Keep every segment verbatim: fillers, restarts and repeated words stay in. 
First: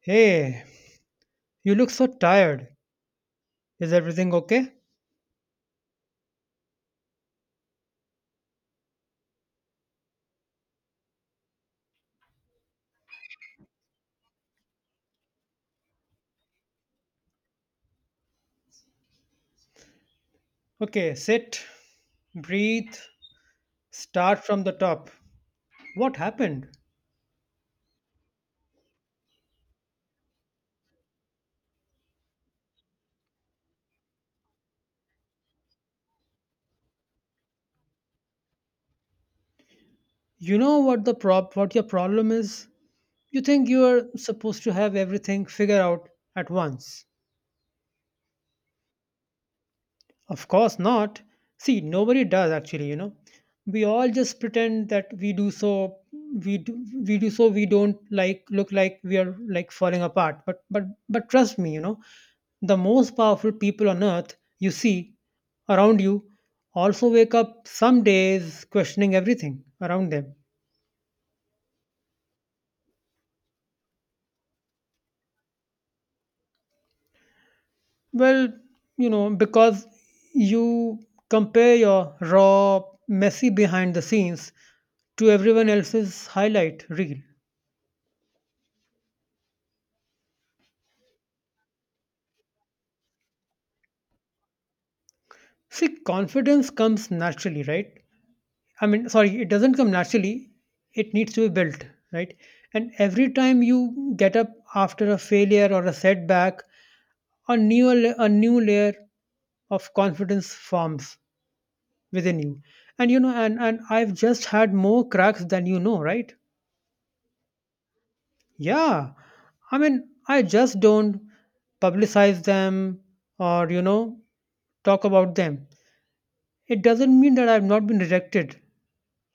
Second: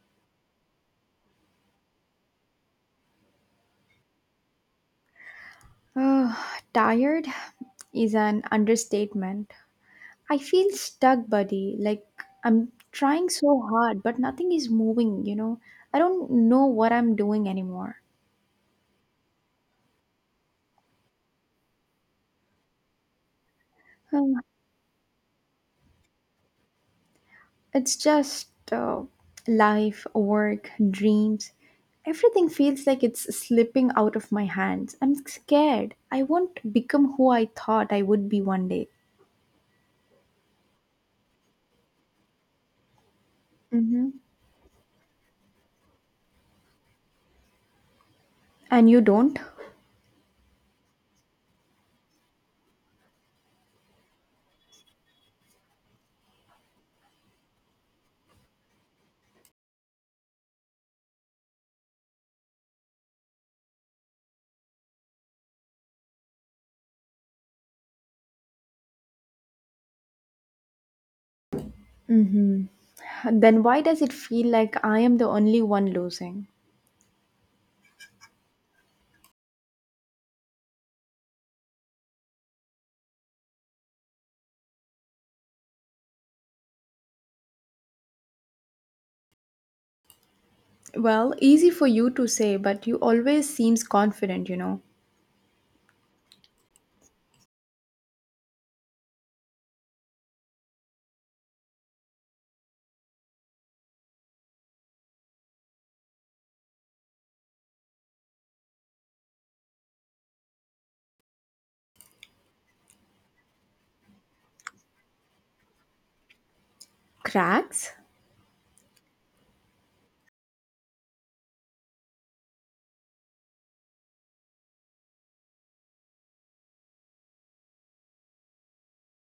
Hey, you look so tired. Is everything okay? Uh, Tired is an understatement. I feel stuck, buddy. Like I'm trying so hard, but nothing is moving, you know? I don't know what I'm doing anymore. Okay, sit, breathe, Um, start from the top. What happened? it's just uh, life, work, dreams. Everything feels like it's slipping out of my hands. I'm scared. I won't become who I thought I would be one day. You know what the prob what your problem is? You think you Hmm. are supposed to have everything figured out at once. And you don't? Of course not. See, nobody does actually, you know. We all just pretend that we do, so we do, we do so we don't, like, look like we are, like, falling apart. But but but trust me, you know, the most powerful people on earth you see around you also wake up some days questioning everything around them. Hmm. Then why does it feel like I am the only one losing? Well, you know, because you compare your raw, messy behind the scenes to everyone else's highlight reel. Well, easy for you to say, but you always seems confident, you know. See, confidence comes naturally, right? I mean, sorry, it doesn't come naturally. It needs to be built, right? And every time you get up after a failure or a setback, a new la- a new layer of confidence forms within you. And you know, and and I've just had more cracks than you know, right? Cracks? Yeah. I mean, I just don't publicize them or, you know, talk about them. It doesn't mean that I've not been rejected,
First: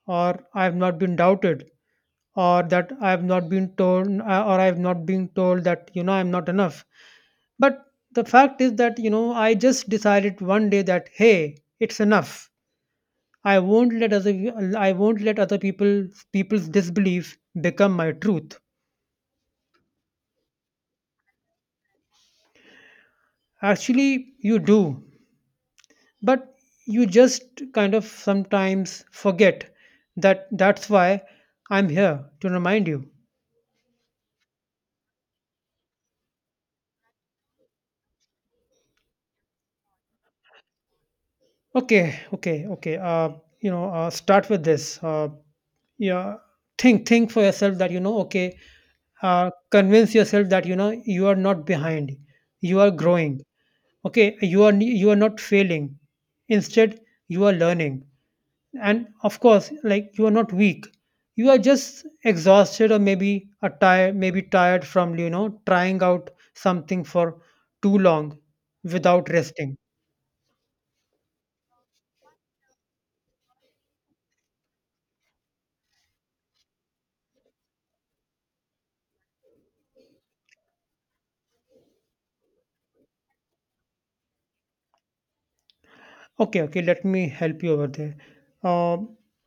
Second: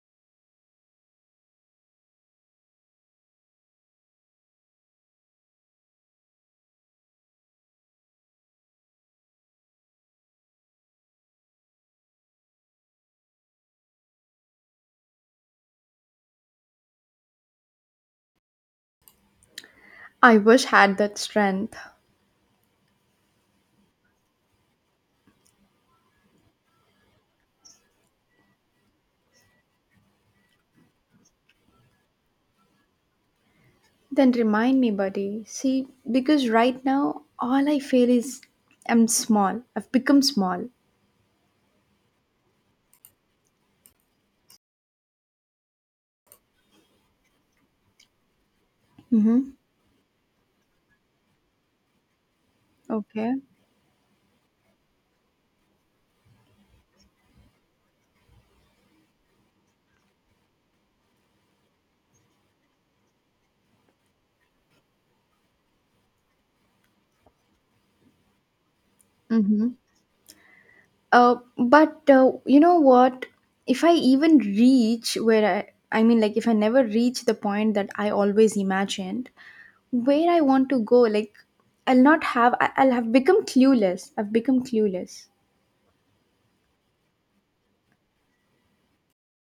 or I have not been doubted, or that I have not been told uh, or I have not been told that, you know, I'm not enough. But the fact is that, you know, I just decided one day that, hey, it's enough. I won't let other I won't let other people, people's disbelief become my truth. I wish had that strength. Actually, you do, but you just kind of sometimes forget that. That's why I'm here to remind you. Then remind me, buddy. See, because right now all I feel is I'm small. I've become small. Okay, okay, okay. Uh, you know, uh, start with this. Uh, yeah, think, think for yourself that, you know, okay, uh, Mm-hmm. convince yourself that, you know, you are not behind. You are Okay. growing. Okay, you are you are not failing. Instead, you are learning. And of course, like, you are not weak. You are just exhausted, or maybe a tired, maybe tired from, you know, trying out something for too long without Mm-hmm. resting. Uh, but uh, you know what? If I even reach where I, I mean, like, if I never reach the point that I always imagined, where I want to go, like, I'll not have, I- I'll have become clueless. I've become clueless. Okay, okay, Let me help you over there. Uh,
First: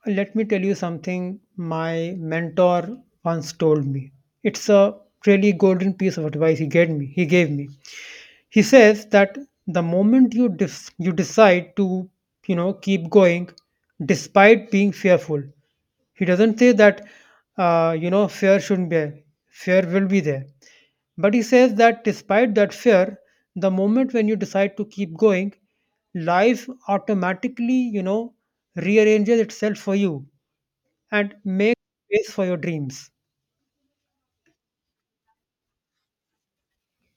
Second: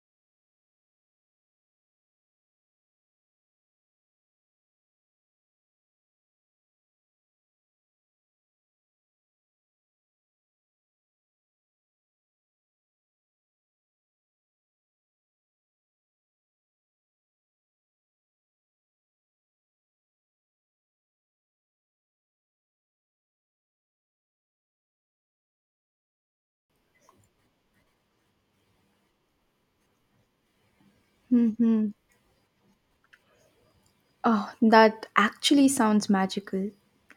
Let me tell you something my mentor once told me. It's a really golden piece of advice he gave me. He gave me. He says that the moment you dis- you decide to, you know, keep going despite being fearful. He doesn't say that, uh, you know, fear shouldn't be there. Fear will be there. But he says that despite that fear, the moment when you decide to keep going, life automatically, you know, rearranges itself for you and makes Mm-hmm. space for your dreams. Oh, that actually sounds magical.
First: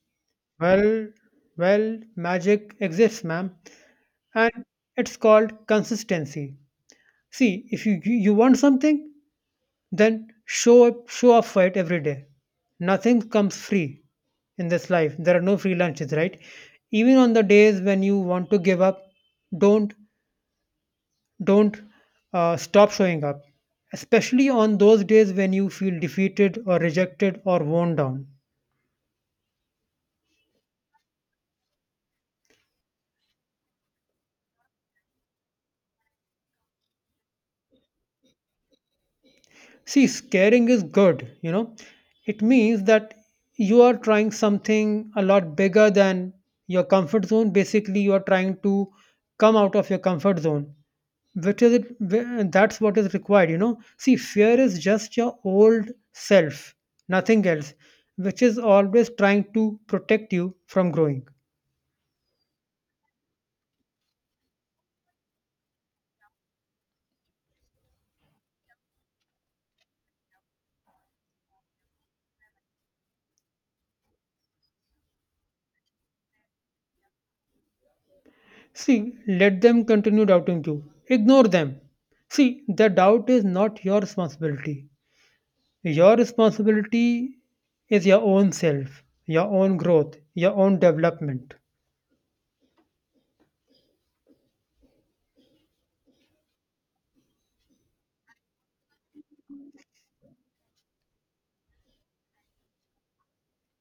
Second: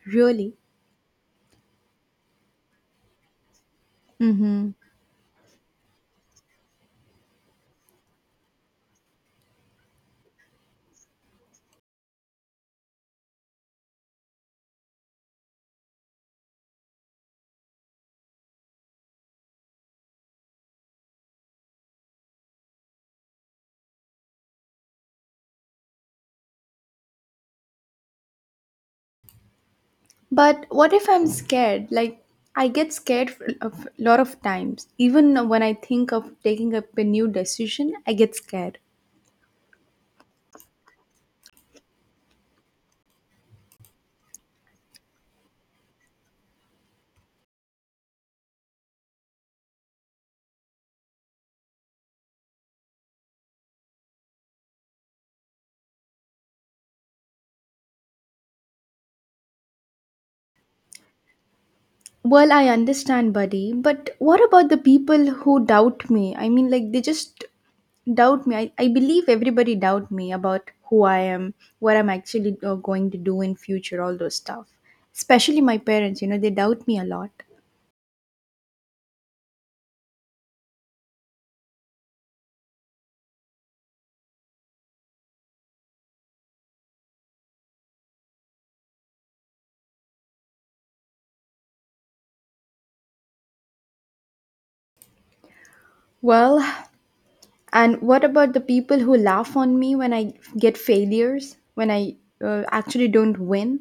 Really? Well, well, magic exists, ma'am, and Mm-hmm. it's called consistency. See, if you you you want something, then show up, show up for it every day. Nothing comes free in this life. There are no free lunches, right? Even on the days when you want to give up, don't don't uh, stop showing up. Especially on those days when you feel defeated or rejected or worn down. But what if I'm scared? Like, I get scared f- of a lot of times. Even when I think of taking up a new decision, I get scared. See, scaring is good, you know. It means that you are trying something a lot bigger than your comfort zone. Basically, you are trying to come out of your comfort zone, which is it, wh- that's what is required, you know. See, fear is just your old self, nothing else, which is always trying to protect you from growing. Well, I understand, buddy, but what about the people who doubt me? I mean, like, they just doubt me. I, I believe everybody doubt me about who I am, what I'm actually uh, going to do in future, all those stuff. Especially my parents, you know, they doubt me a lot. See, let them continue doubting you. Ignore them. See, the doubt is not your responsibility. Your responsibility is your own self, your own growth, your own development. Well, and what about the people who laugh on me when I get failures, when I uh, actually don't win?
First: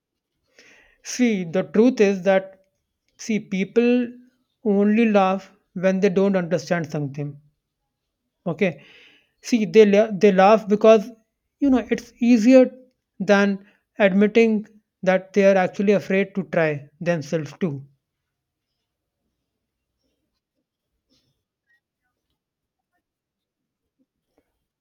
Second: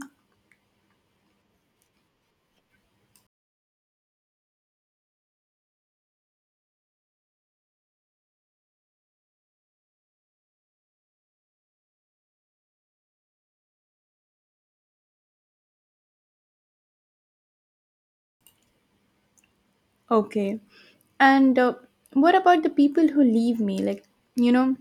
See, the truth is that, see, people only laugh when they don't understand something. Okay. See, they, la- they laugh because, you know, it's easier than admitting that they are actually afraid to try themselves too. Okay. And uh, what about the people who leave me? Like, you know,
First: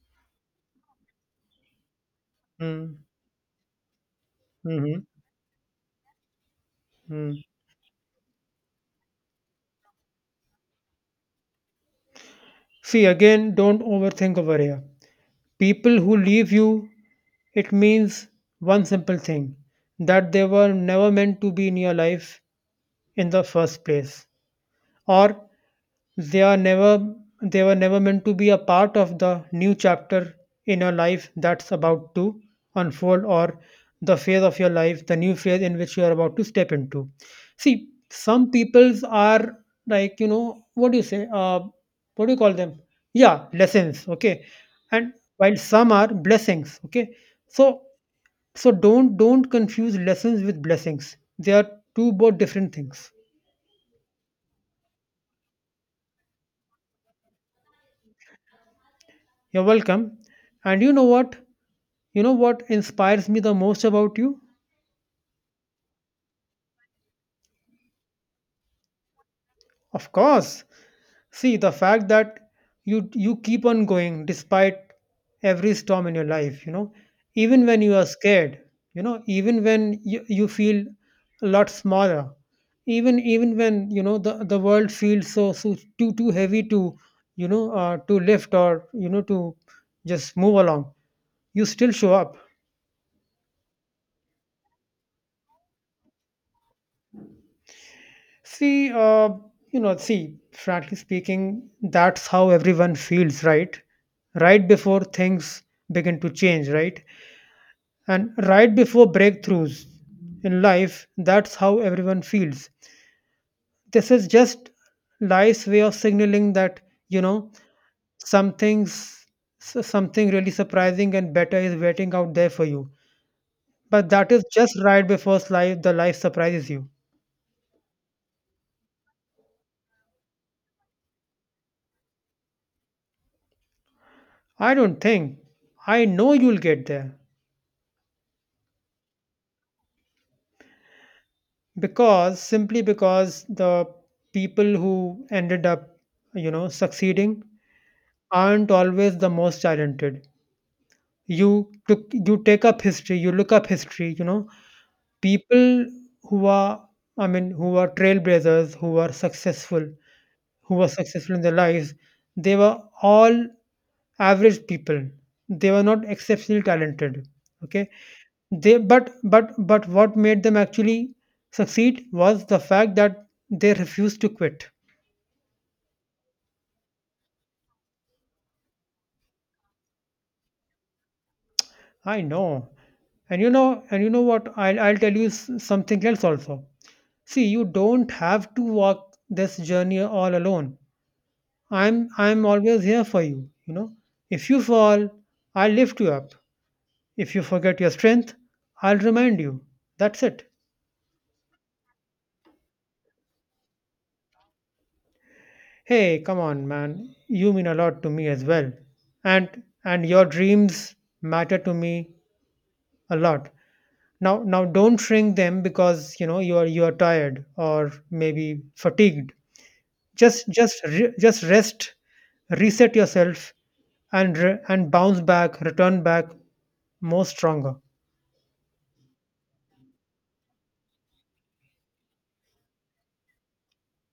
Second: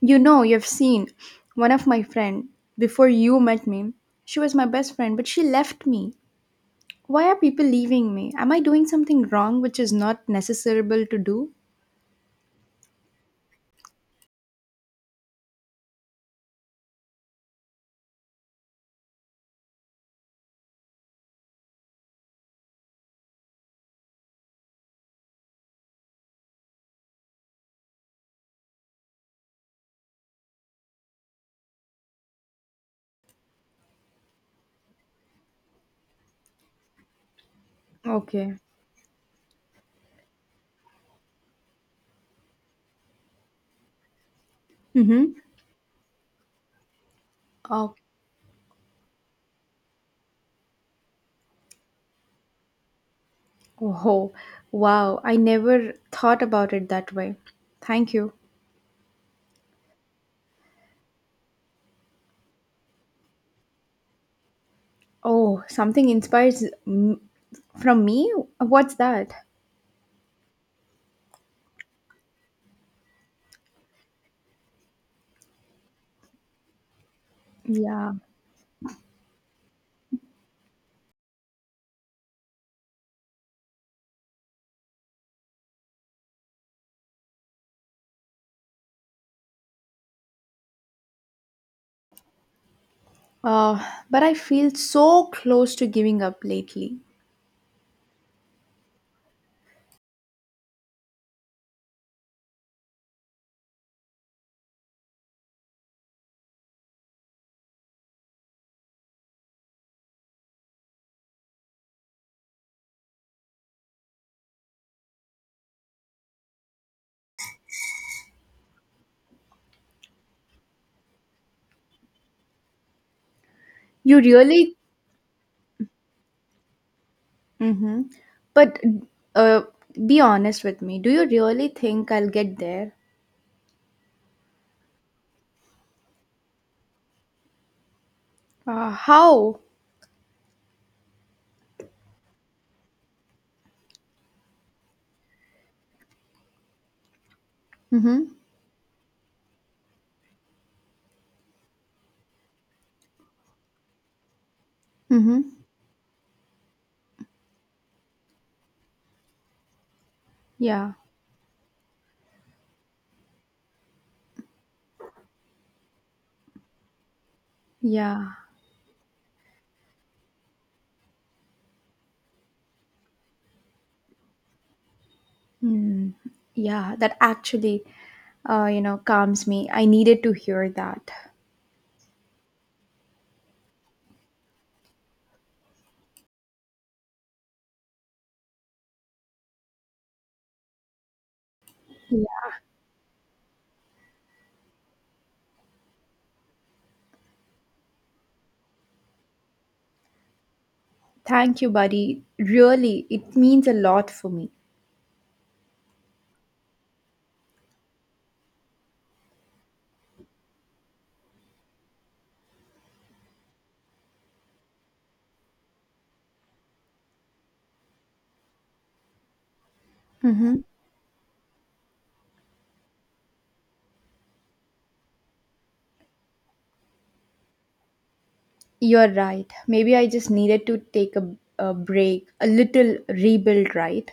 you know, you've seen one of my friend before you met me. She was my best Mm-hmm. friend, but she left me. Why are people leaving me? Am I doing something wrong which is not necessarable to do? See, again, don't overthink over here. People who leave you, it means one simple thing, that they were never meant to be in your life in the first place, or they are never they were never meant to be a part of the new chapter in your life that's about to unfold, or the phase of your life, the new phase in which you are about to step into. See, some Okay. peoples are like, you know, what do you say, uh what do you call them, yeah, lessons, okay, and Mm-hmm. while some are blessings, okay. So Oh, so don't don't confuse lessons with blessings. They are two both different things. oh, wow. I never thought about it that way. Thank you. You're welcome. And you know what? You know what inspires me the most about you? Oh, something inspires m- from me? What's that? Of course. See, the fact that you you keep on going despite every storm in your life, you know, even when you are Yeah. scared, you know, even when you, you feel a lot smaller, even even when, you know, the, the world feels so, so too too heavy to, you know, uh, to lift, or, you know, to just move along, you still show up. Uh, but I feel so close to giving up lately. See, uh, you know, see, frankly speaking, that's how everyone feels, right? Right before things begin to change, right? And right before breakthroughs in life, that's how everyone feels. This is just life's way of signaling that, you know, something's s- something really surprising and better is waiting out there for you. But You that is really. just right before life the life surprises you. Mm-hmm. But uh, be honest with me. Do you really think I'll get there? I don't think. I know you'll get there. Uh, how? Because simply because the people who ended up, you know, succeeding Mm-hmm. aren't always the most talented. You took you take up history, you look up history, you know, Mm-hmm. people who are, I mean, who are trailblazers, who are successful, who were Yeah. successful in their lives, they were all average people. They were not exceptionally talented, okay. Yeah. They, but but but what made them actually succeed was the fact that they refused to quit. Mm. Yeah. That actually, uh, you know, calms me. I needed to hear that. I know. And you know, and you know what? I'll I'll tell you s- something else also. See, you don't have to walk this journey all alone. I'm Yeah. I'm always here for you, you know. If you fall, I'll lift you up. If you forget your strength, I'll remind you. That's it. Thank you, buddy. Really, it means a lot for me. Hey, come on, man. You mean a lot to me as well. And and your dreams matter to me a lot. Now now don't shrink them because, you know, you are you are tired or maybe fatigued. Just Mm-hmm. just re- just rest, reset yourself, and re- and bounce back, return back more stronger. You're right. Maybe I just needed to take a, a break, a little rebuild, right?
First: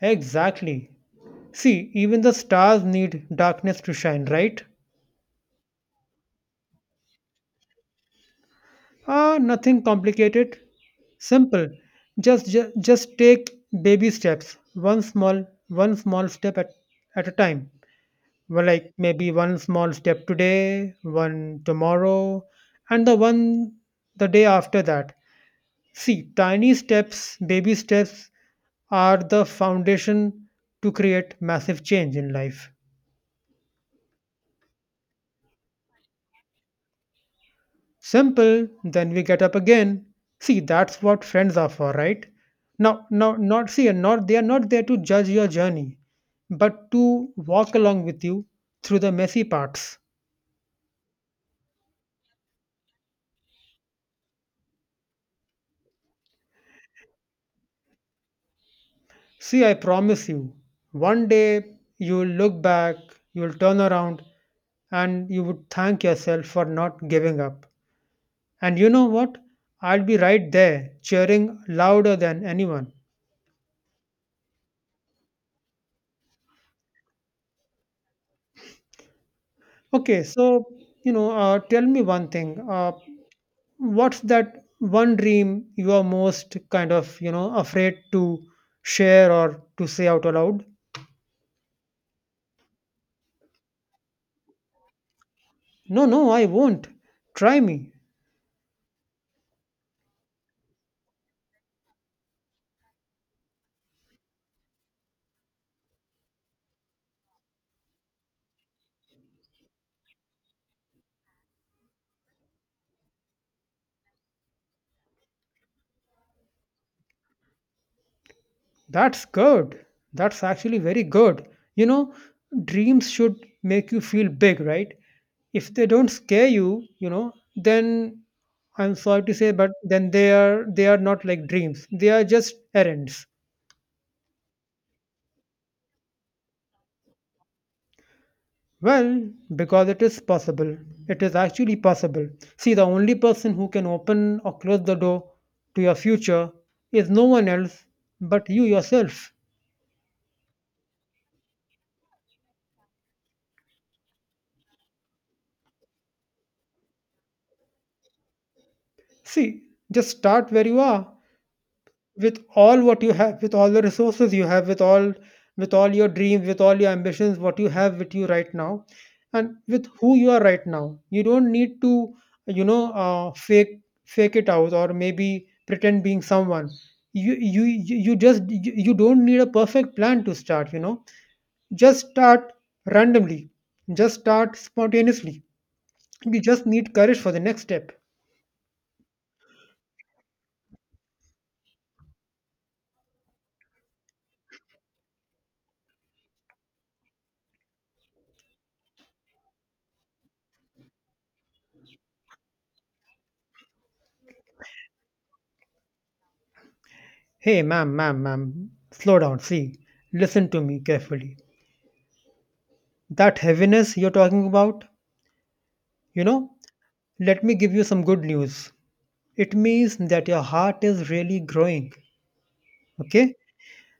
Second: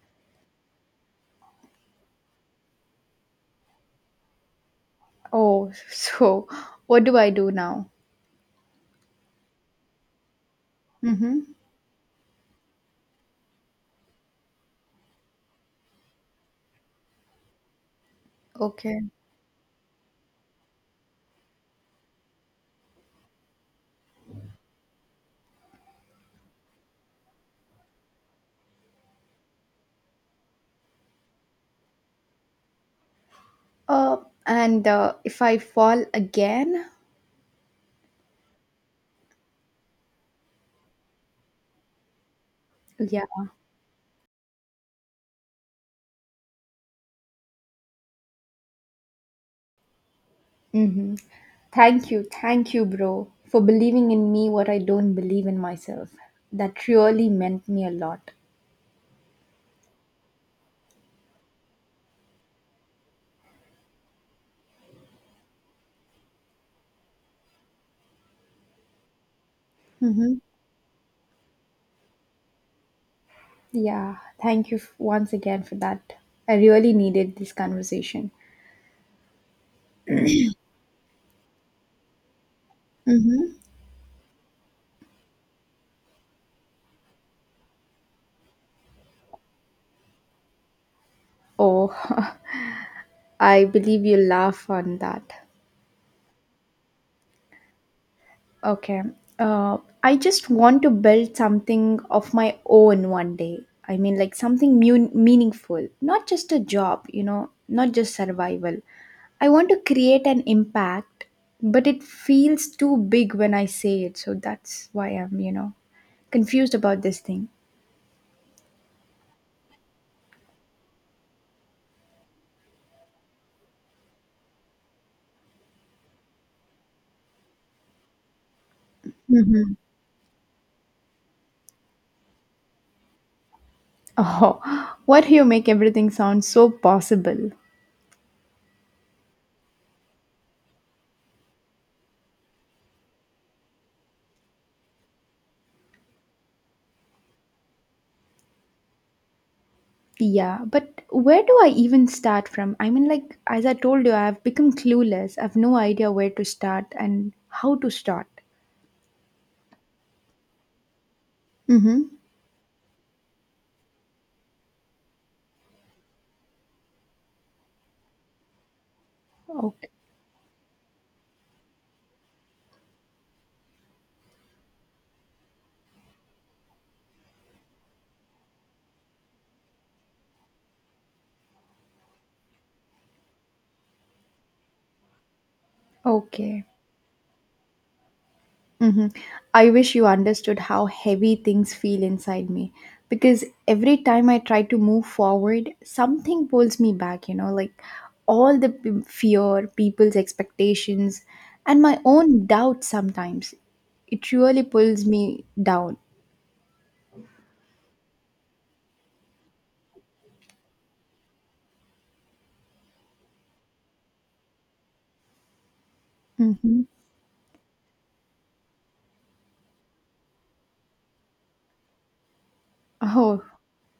Exactly. See, even the stars need darkness to shine, right? Oh, so what do I do now? Ah, nothing complicated. Mm-hmm. Simple. Just, just just take baby steps. One small one small step at, at a time. Well, like, Okay. maybe one small step today, one tomorrow, and the one the day after that. See, tiny steps, baby steps are the foundation to create massive change in life. Uh, and uh, if I fall again, Simple, then we get up again. See, that's what friends are for, right? Now, yeah. now, not see, and not They are not there to judge your journey, but to walk along with you through the messy parts. Mm-hmm. Thank you, thank you, bro, for believing in me what I don't believe in myself. That really meant me a lot. See, I promise you, one day you will look back, you will turn around, and you would thank yourself for not giving up. And you know what? I'll be Mm-hmm. right there, cheering louder than anyone. Yeah, thank you f- once again for that. I really needed this conversation. Okay, so, you know, uh, tell me one thing. Uh, Mm-hmm. What's that one dream you are most kind of, you know, afraid to share or to say out aloud? Oh, I believe you laugh on that. No, no, I won't. Try me. Okay. Uh, I just want to build something of my own one day. I mean, like something mu- meaningful, not just a job, you know, not just survival. I want to create an impact, but it feels too big when I say it. So that's why I'm, you know, confused about this thing. That's good. That's actually very good. You know, dreams should make you feel big, right? If they don't scare you, you know, then, I'm sorry to say, but Hmm. then they are they are not like dreams, they are just errands. Oh, what you make everything sound so possible. Well, because it is possible. It is actually possible. See, the only person who can open or close the door to your future is no one else but you yourself. Yeah, but where do I even start from? I mean, like, as I told you, I've become clueless. I've no idea where to start and how to start. See, just start where you are. Mm-hmm. With all what you have, with all the resources you have, with all with all your dreams, with all your ambitions, what you have with you right now, and with Okay. who you are right now, you don't need to, you know, uh, fake fake it out or maybe pretend being someone. You you you you just you You don't need a perfect plan to start. You know, just start randomly, just start spontaneously. You Okay. just need courage for the next step. Mm-hmm. I wish you understood how heavy things feel inside me because every time I try to move forward, something pulls me back, you know, like all the p- fear, people's expectations, and my own doubts sometimes. It really pulls me down. Hey, ma'am, ma'am, ma'am, slow down. See, listen to me carefully. That heaviness you're talking about, you know, Mm-hmm. let me give you some good news. It means that your heart is really growing. Okay? Oh,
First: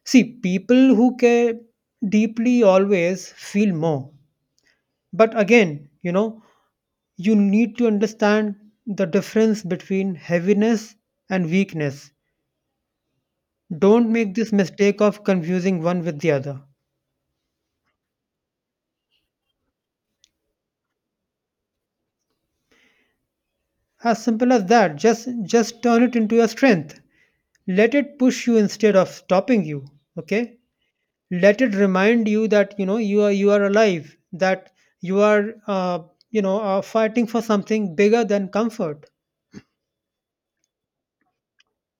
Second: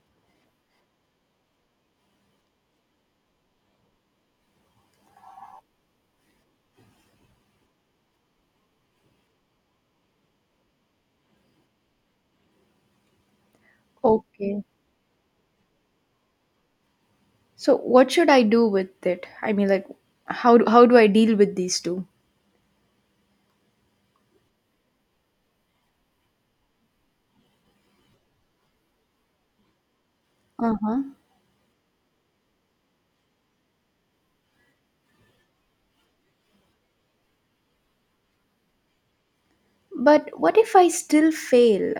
See, people who care deeply always feel more. But again, you know, you need to understand the difference between heaviness and weakness. Don't make this okay. mistake of confusing one with the other. So what should I do with it? I mean, like, how do, how do I deal with these two? As simple as that. Just just turn it into your strength. Let it push you instead of stopping you. Okay? Uh huh. Let it remind you that you know you are you are alive, that you are uh, you know are fighting for something bigger than comfort. But what if I still fail?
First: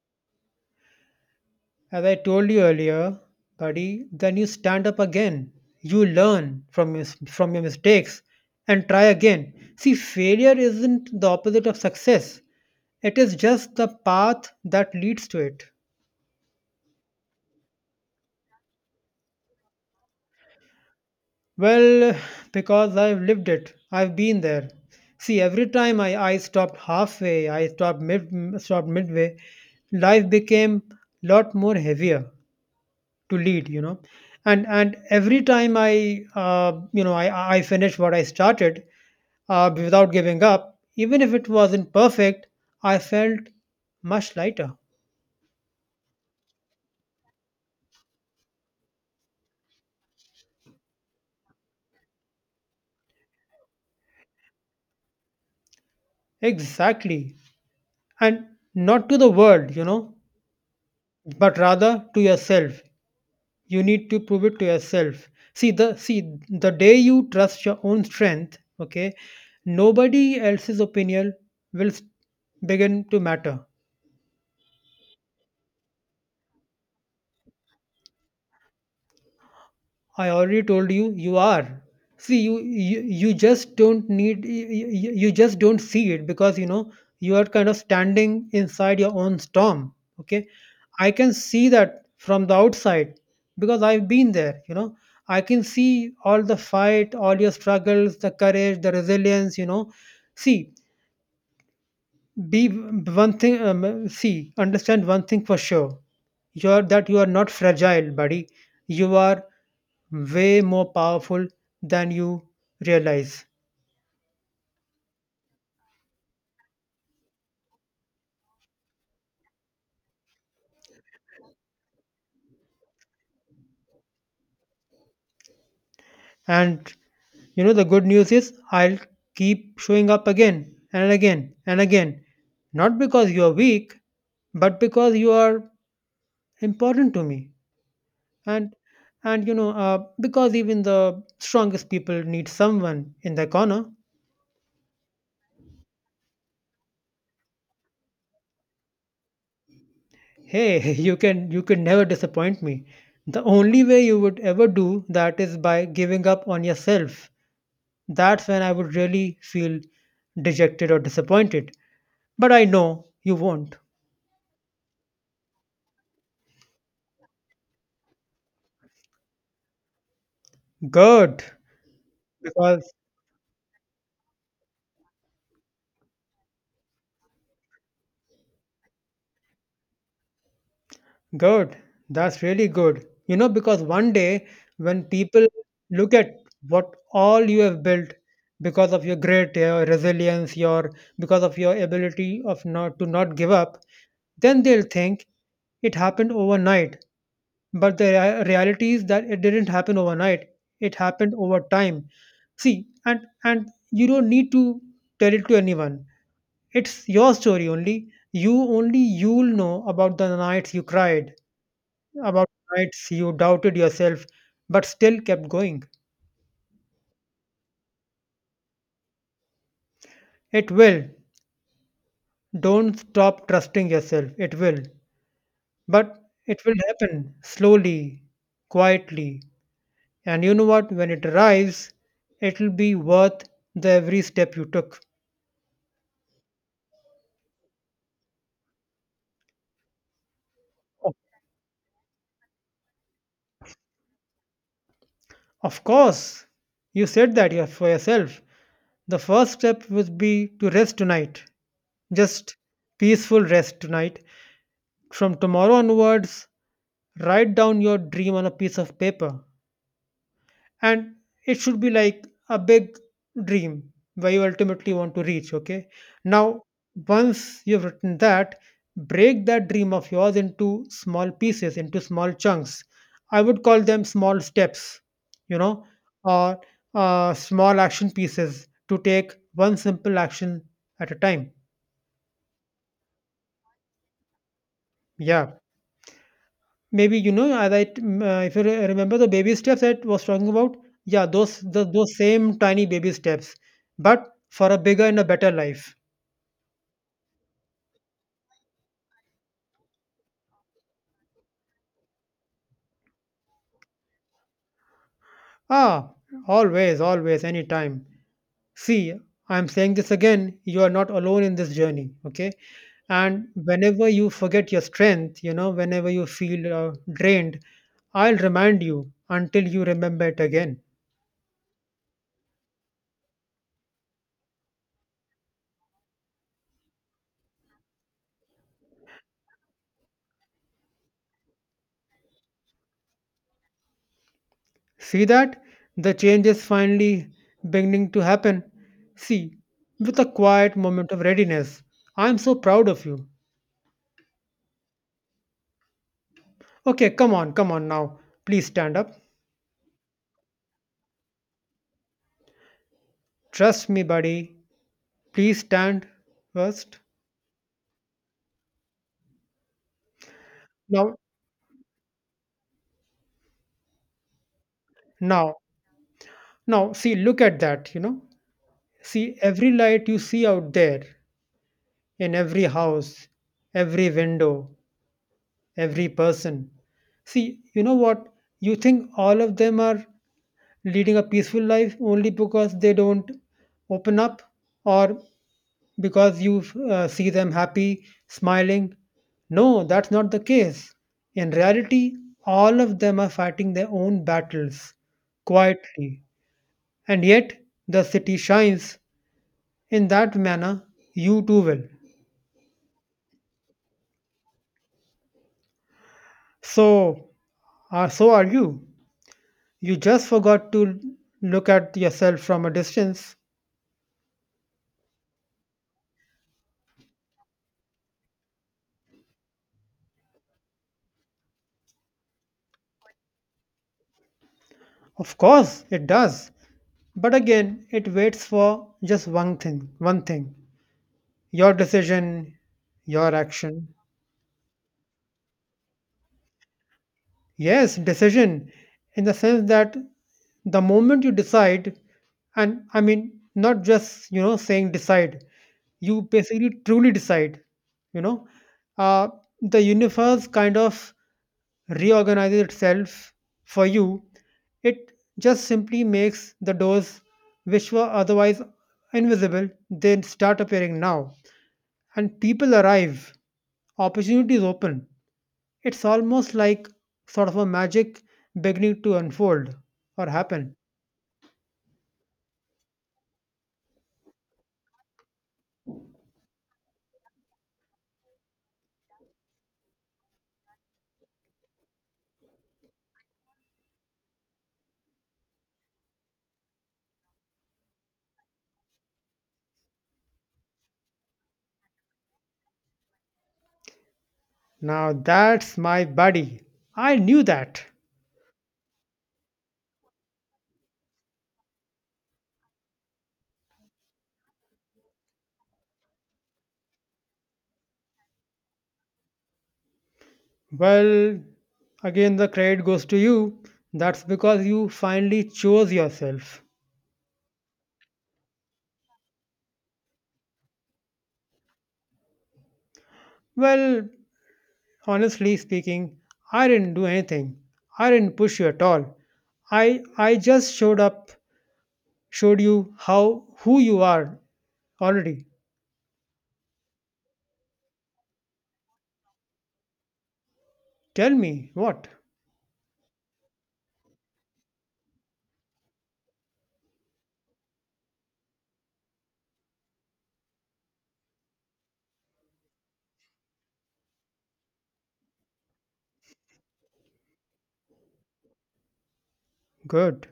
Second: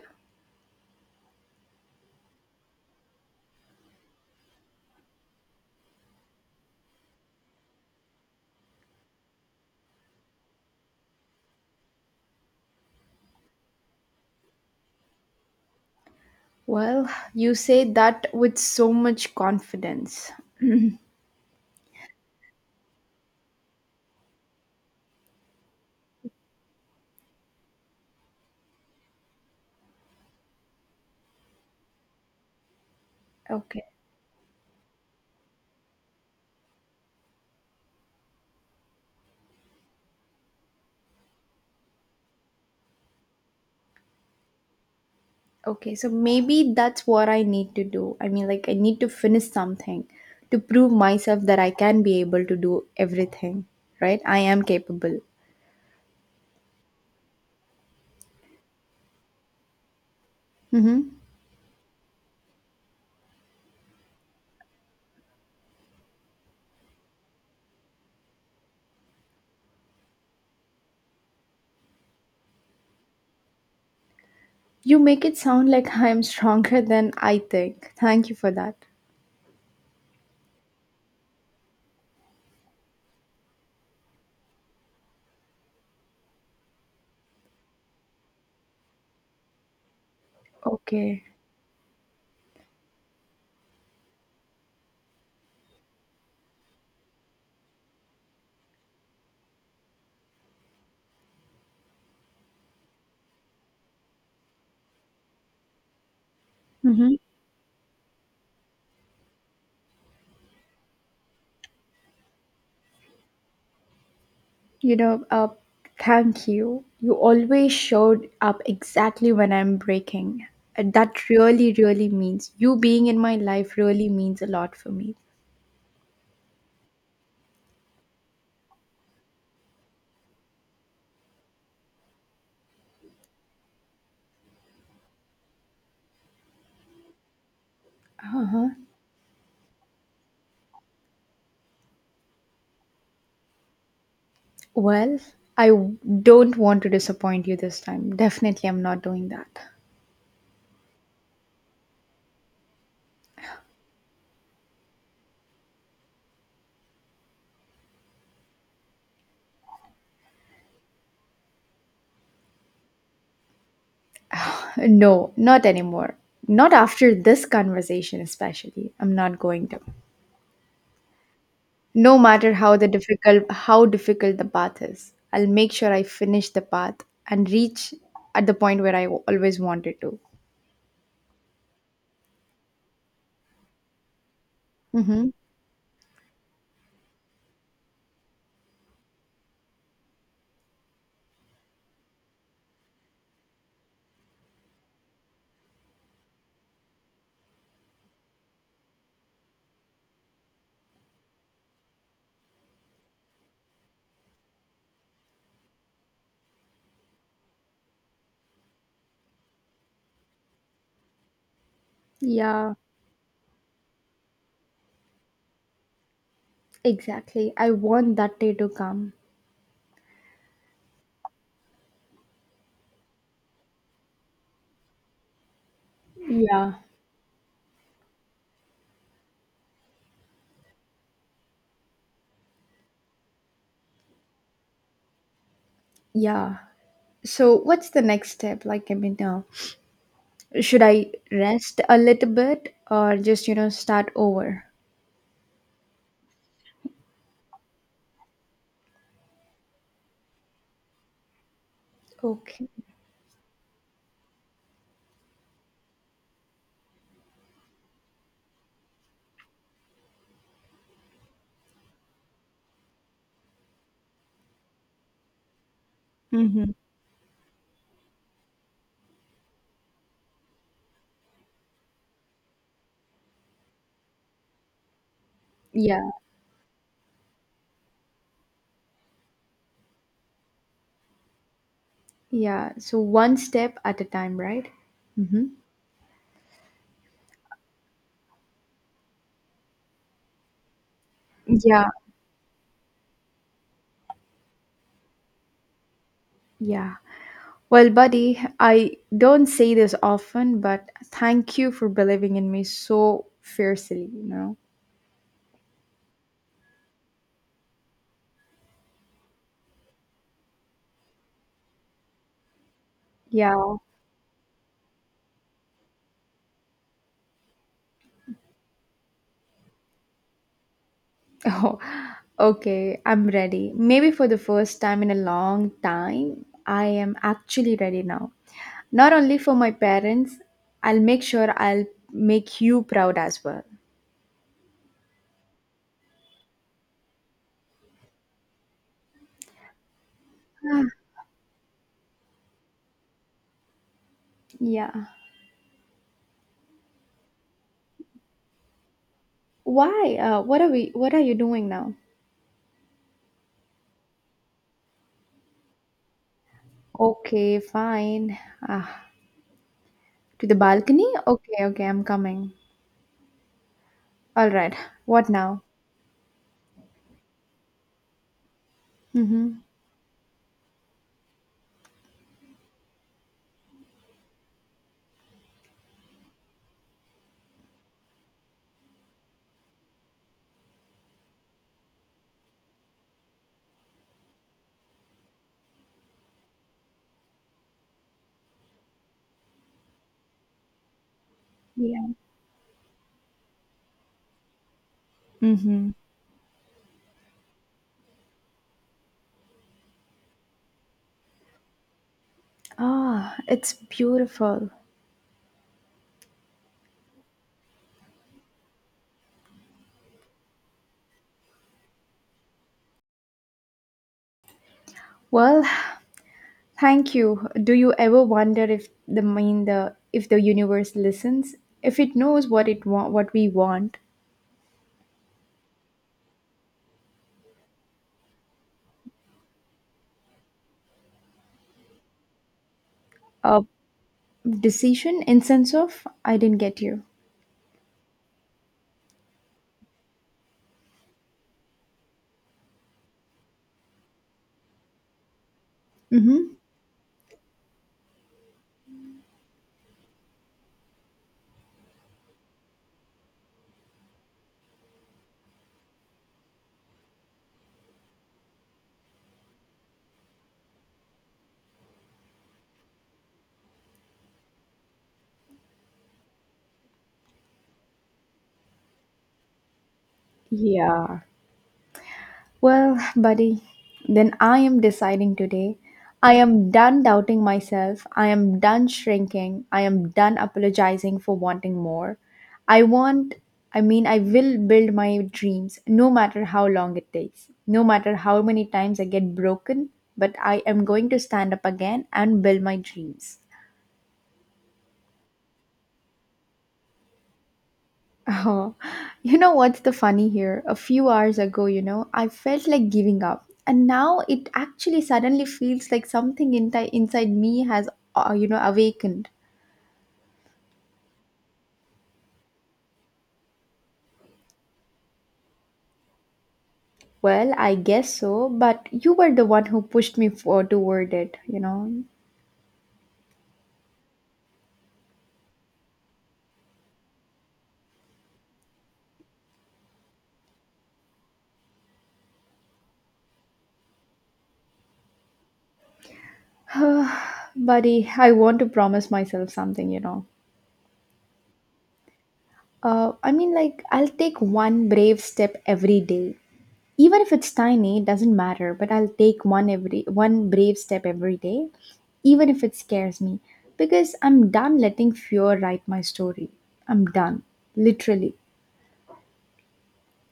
As I told you earlier, buddy, then you stand up again. You learn from your, from your mistakes and try again. See, failure isn't the opposite of success, it is just the path that leads to it. Well, you say that with so much confidence. Well, because I've lived it. I've been there. See, every time I, I stopped halfway, I stopped mid stopped midway, life became lot more heavier to lead, you Okay. know. And and every time I uh, you know I I finished what I started, uh, without giving up, even if it wasn't perfect, I felt much lighter. Okay. So maybe that's what I need to do. I mean, like, I need to finish something to prove myself that I can be able to do everything, right? I am capable. Exactly. And not to the world, you know, Mm-hmm. but rather to yourself. You need to prove it to yourself. See the see the day you trust your own strength, okay, nobody else's opinion will s- begin to matter. You make it sound like I am stronger than I think. Thank you for that. I already told you you are. See, you you, you just don't need you, you you just don't see it because, you know, you are kind of standing inside your own storm. Okay, I Okay. can see that from the outside because I've been there. You know, I can see all the fight, all your struggles, the courage, the resilience. You know, see be one thing. Um, see, understand one thing for sure. You are that Mm-hmm. You are not fragile, buddy. You are way more powerful than you realize. You know, uh, thank you. You always showed up exactly when I'm breaking. And that really, really means you being in my life really means a lot for me. And, you know, the good news is I'll keep showing up again and again and again. Not because you are weak, but because you are important to me. Uh-huh. And and you know uh, because even the strongest people need someone in their corner. Well, I w- don't want to disappoint you this time. Definitely, I'm not doing that. Hey, you can you can never disappoint me. The only way you would ever do that is by giving up on yourself. That's when I would really feel dejected or disappointed. But I know you won't. No, not anymore. Not after this conversation, especially. I'm not going to. Good. No matter how the Because difficult how difficult the path is, I'll make sure I finish the path and reach at the point where I w- always wanted to. Good. That's really good. You know, because one day when Mm-hmm. people look at what all you have built because of your grit, your resilience, your because of your ability of not to not give up, then they'll think it happened overnight. But the rea- reality is that it didn't happen overnight. It happened over time. See, and and you don't need to tell it to anyone. It's your story only. You only you'll know about the nights you cried, about Yeah, nights you doubted yourself but still kept going. exactly. I want that day to come. It will. Don't stop trusting yourself. It will. But it Yeah, will happen slowly, quietly. And you know what? When it arrives, it will be worth the every step you took. yeah. So, what's the next step? Like, I mean, uh, should I rest a little bit or just, you know, start over? Of course, you said that your- for yourself. The first step would be to rest tonight. Just Okay. peaceful rest tonight. From tomorrow onwards, write down your dream on a piece of paper, and it should be like a big dream, where you ultimately want to reach. Okay, now Mm-hmm. once you've written that, break that dream of yours into small pieces, into small chunks. I would call them small steps, you know, Yeah, or uh, small action pieces, to take one simple action at a time. yeah. So, one step at a time, right? Mm-hmm. Yeah. Maybe, you know, as I t- m- uh, if you re- remember the baby steps I was talking about, yeah, those the, Yeah, those same tiny baby steps, but for a bigger and a better life. yeah. Well, buddy, I don't say this often, but thank you for believing in me so fiercely, you know? Ah, always, always, anytime. See, I'm saying this again. You are not alone in this journey. Okay, and Yeah. whenever you forget your strength, you know, whenever you feel uh, drained, I'll remind you until you remember it again. Oh, okay. I'm ready. Maybe for the first time in a long time, I am actually ready now. Not only for my parents, I'll make sure I'll make you proud as well. See that? The change is finally beginning to happen. See, with a quiet moment of readiness. I'm so proud of you. Yeah. Okay, come on, come on now. Please stand up. Why? Uh, what are we what are you doing now? Trust me, buddy. Please stand first. Okay, fine. Ah, to the balcony? Now, Okay, okay, I'm coming. All right. What now, now? Now, see, look at that, you know. See, Mm-hmm. every light you see out there, in every house, every window, every person. See, you know what? You think all of them are leading a peaceful life only because they don't open up, or because you uh, see them happy, smiling. No, that's not the case. In Yeah. reality, all of them are fighting their own battles Mm-hmm. quietly, and yet the city shines in that manner. You too will. Ah, it's beautiful. So, uh, so are you. You just forgot to look at yourself from a distance. Well, thank you. Do you ever wonder if the mean the if the universe listens, if it knows what it want, what we want? Of course, it does. But again, it waits for just one thing, one thing. Your decision, your A action. decision in sense of I didn't get you. Yes, decision in the sense that the moment you decide, and I mean not just, you know, saying decide, you Mm-hmm. basically truly decide, you know, uh, the universe kind of reorganizes itself for you. It just simply makes the doors which were otherwise invisible, they start appearing now. And people arrive, opportunities open. It's almost like sort of a magic beginning to unfold or happen. Yeah. Well, buddy, then I am deciding today. I am done doubting myself. I am done shrinking. I am done apologizing for wanting more. I want, I mean, I will build my dreams no matter how long it takes, no matter how many times I get broken, but I am going to stand up again and build my dreams. Now that's my buddy. I knew that. Oh, you know what's the funny here? A few hours ago, you know, I felt like giving up. And now it actually suddenly feels like something inti- inside me has, uh, you know, awakened. Well, again, the credit goes to you. That's because you finally chose yourself. Well, I guess so, but you were the one who pushed me for toward it, you know. Well, honestly speaking, I didn't do anything. I didn't push you at all. I I just showed up, showed you how who you are already. Buddy, I want to promise myself something, you know. Tell me what? Uh, I mean, like, I'll take one brave step every day. Even if it's tiny, it doesn't matter, but I'll take one every one brave step every day, even if it scares me, because I'm done letting fear write my story. I'm done, literally. Good.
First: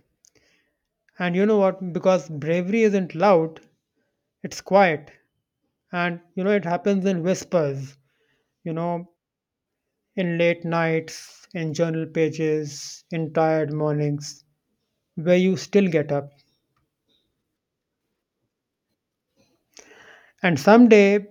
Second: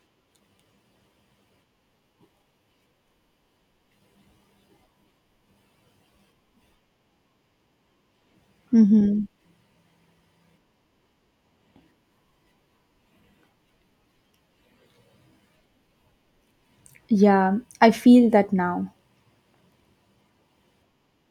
And you know what? Because bravery isn't loud, it's quiet. And you know, it happens in whispers, you know, Mm-hmm. in late nights, in journal pages, in tired mornings, where you still get up. Yeah, I feel that now. And someday,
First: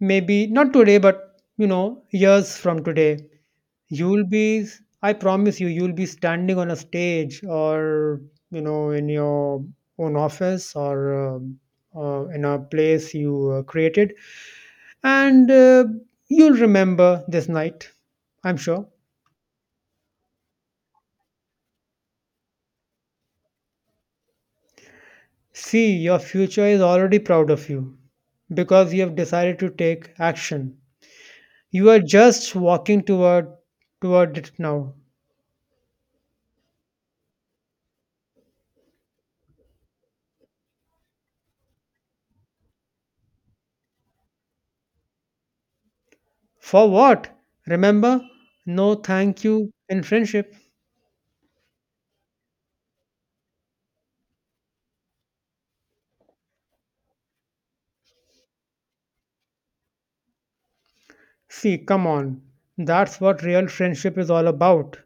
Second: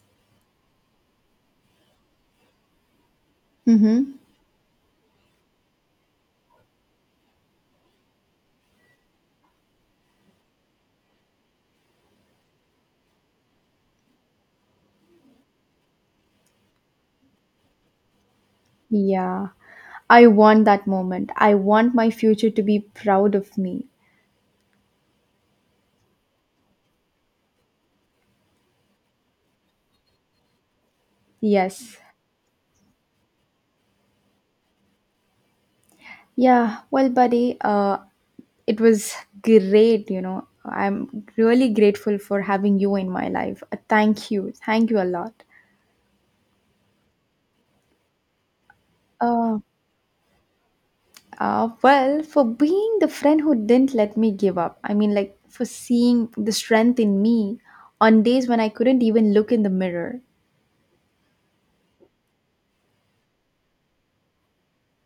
maybe not today, but you know, years from today, Mm-hmm. you'll be, I promise you, you'll be standing on a stage, or, you know, in your own office, or um, uh, in a place you uh, created. And uh, you'll remember this night, I'm sure. Yeah, I want that moment. I want my future to be proud of me. See, your future is already proud of you because you have decided to take action. You Yes. are just walking toward toward it now. Yeah, well, buddy, uh, it was great, you know. I'm really grateful for having you in my life. Uh, Thank you. Thank you a lot. For what? Remember? No thank Uh, you in friendship. uh, well, for being the friend who didn't let me give up. I mean, like, for seeing the strength in me on days when I couldn't even look in the mirror. See, come on. That's what real friendship is all about.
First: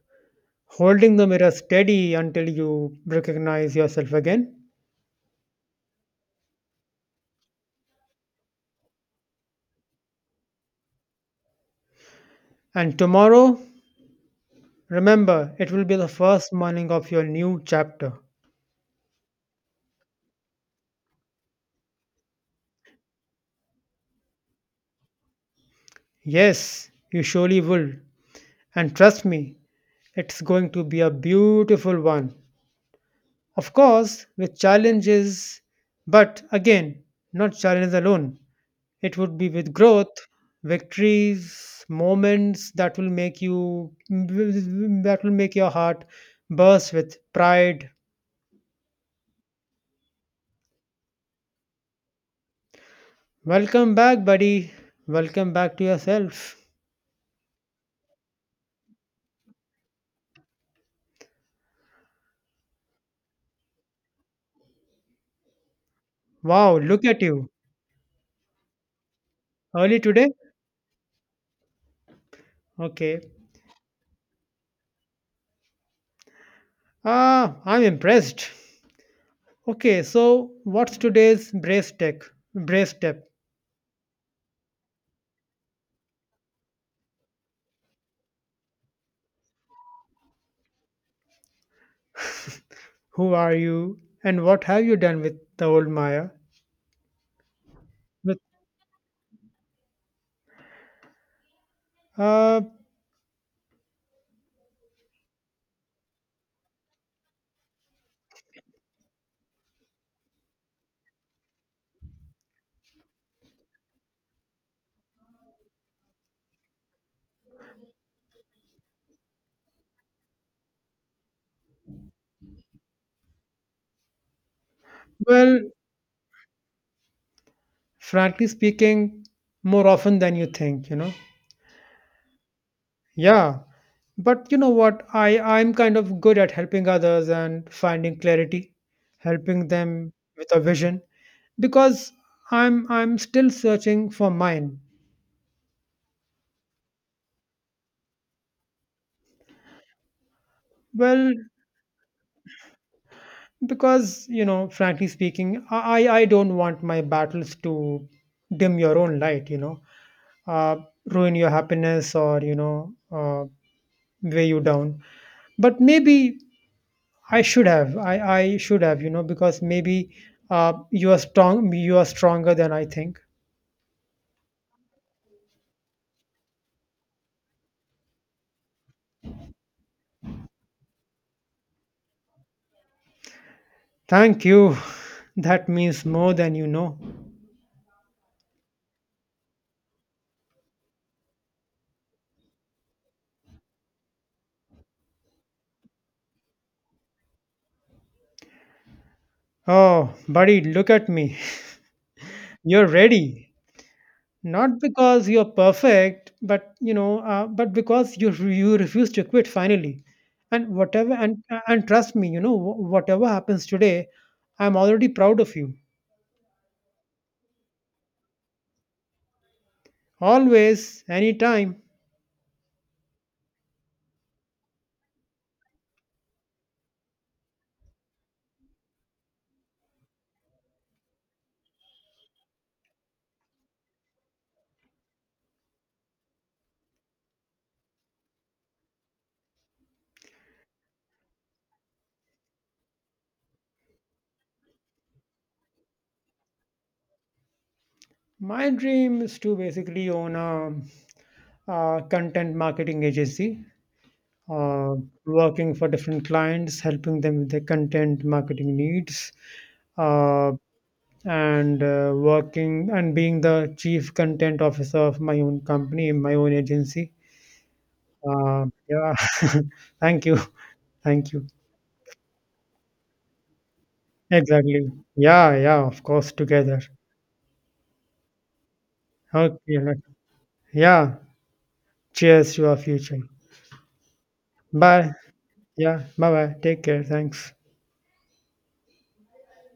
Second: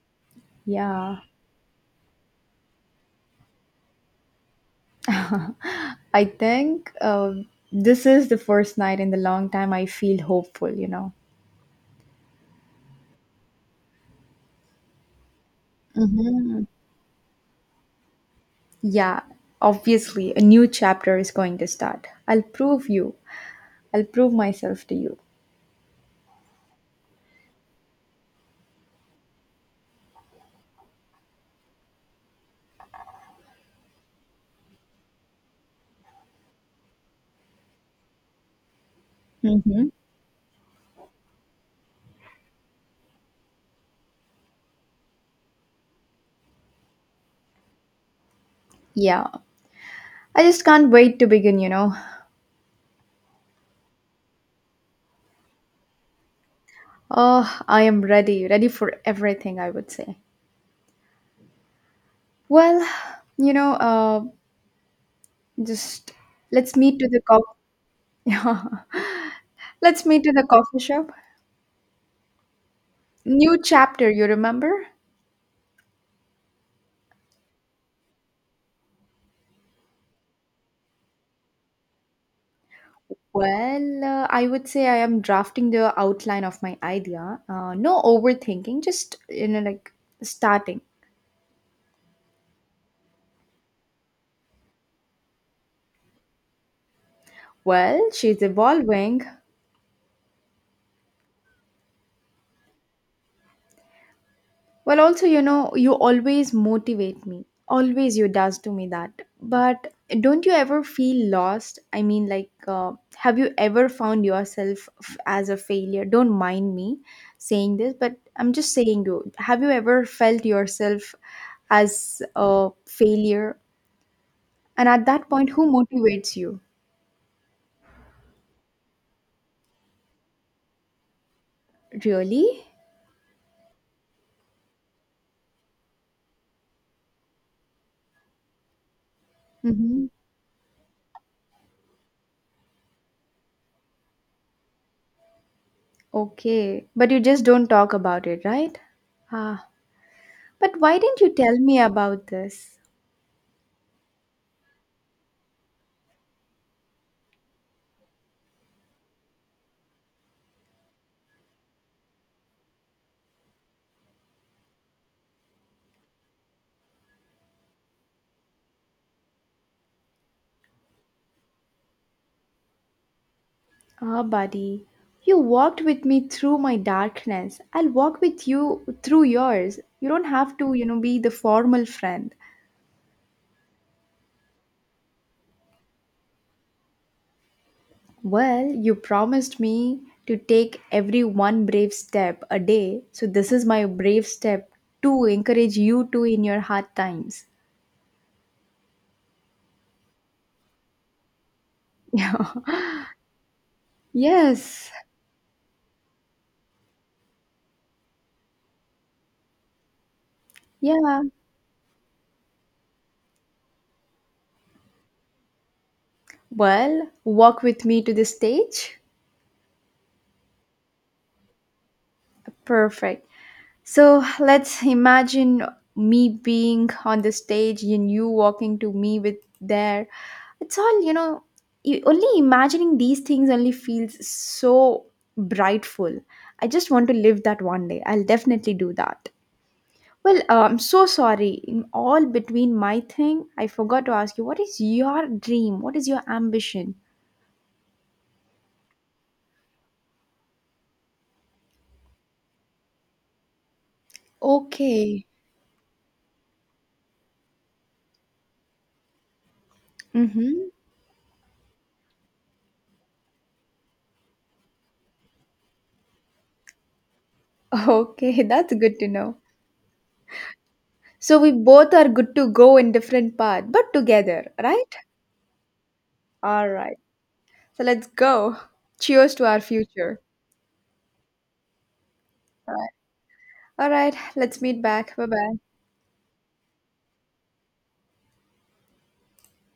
Holding Yeah. the mirror steady until you recognize yourself again. I think uh, this is the first night in the long time I feel hopeful, you know. And tomorrow, remember, it will be the first Hmm. morning of your new chapter. Yeah, obviously, a new chapter is going to start. I'll prove you. I'll prove myself to you. Yes, you surely will. And trust me, it's going to be a beautiful one. Of course, with challenges, but again, not challenges alone. It would be with Mm-hmm. growth, victories, moments that will make you that will make your heart burst with pride. Yeah. I just can't wait to begin, you know. Welcome back, buddy. Welcome back to yourself. Oh, I am ready, ready for everything, I would say. Well, you know, uh, just let's Wow, meet look to the at you. coffee. Early Let's meet to today? the coffee shop. Okay. New chapter, you remember? Ah, I'm impressed. Okay, so what's today's brace tech? Brace step. Well, uh, I would say I am drafting the outline of my idea. Uh, no overthinking, just, you know, like starting. Who are you and what have you done with the old Maya? Well, With she's evolving. uh Well, also, you know, you always motivate me. Always you does to me that. But don't you ever feel lost? I mean, like, uh, have you ever found yourself f- as a failure? Don't mind me saying this, but I'm just saying you. Have you ever felt yourself as a failure? And at that point, well, who motivates you? frankly speaking, more often than you think, you know. Really? Yeah. But you know what? I I'm kind of good at helping others and finding clarity, helping Mm-hmm. them with a vision because I'm I'm still searching for mine. Okay. But you just don't talk about it, right? Ah. But why didn't Well, you tell me about this? because, you know, frankly speaking, I, I I don't want my battles to dim your own light, you know, uh, ruin your happiness, or, you know, uh, weigh you down. But maybe I should have. I, I should have, you know, because maybe uh, you are strong. You are stronger than I think. Ah, buddy, you walked with me through my darkness. I'll walk with you through yours. You don't have to, you know, be the formal friend. Thank you. That means more than you know. Well, you promised me to take every one brave step a day. So this is my brave step to encourage you too in your hard times. Oh, buddy, look at me. Yeah. You're ready. Not Yes. because you're perfect, but you know, uh, but because you you refuse to quit finally. and whatever Yeah. and and trust me, you know, wh- whatever happens today, I'm already proud of you. Well, walk with me to the stage. Always, anytime. Perfect. So let's imagine me being on the stage and you walking to me with there. It's all, you know, you, only imagining these things only feels so brightful. I just want to live that one day. I'll definitely do that. Well, uh, I'm so sorry. In all between my thing, I forgot to ask you what is your dream? What is your ambition? My dream is to basically own a, a content marketing agency, uh, Okay. working for different clients, helping them with their content marketing needs, uh, Mm-hmm. and uh, working and being the chief content officer of my own company, my own agency. Okay, Uh, that's good to yeah, know. thank you, thank So you. we both are good to go in different path, but together, Exactly. right? Yeah, yeah, of course, All together. right. So let's go. Cheers to our Okay, like- future. yeah. Cheers to our future. All right. Let's meet Bye. back. Bye bye. Yeah, bye bye. Take care. Thanks.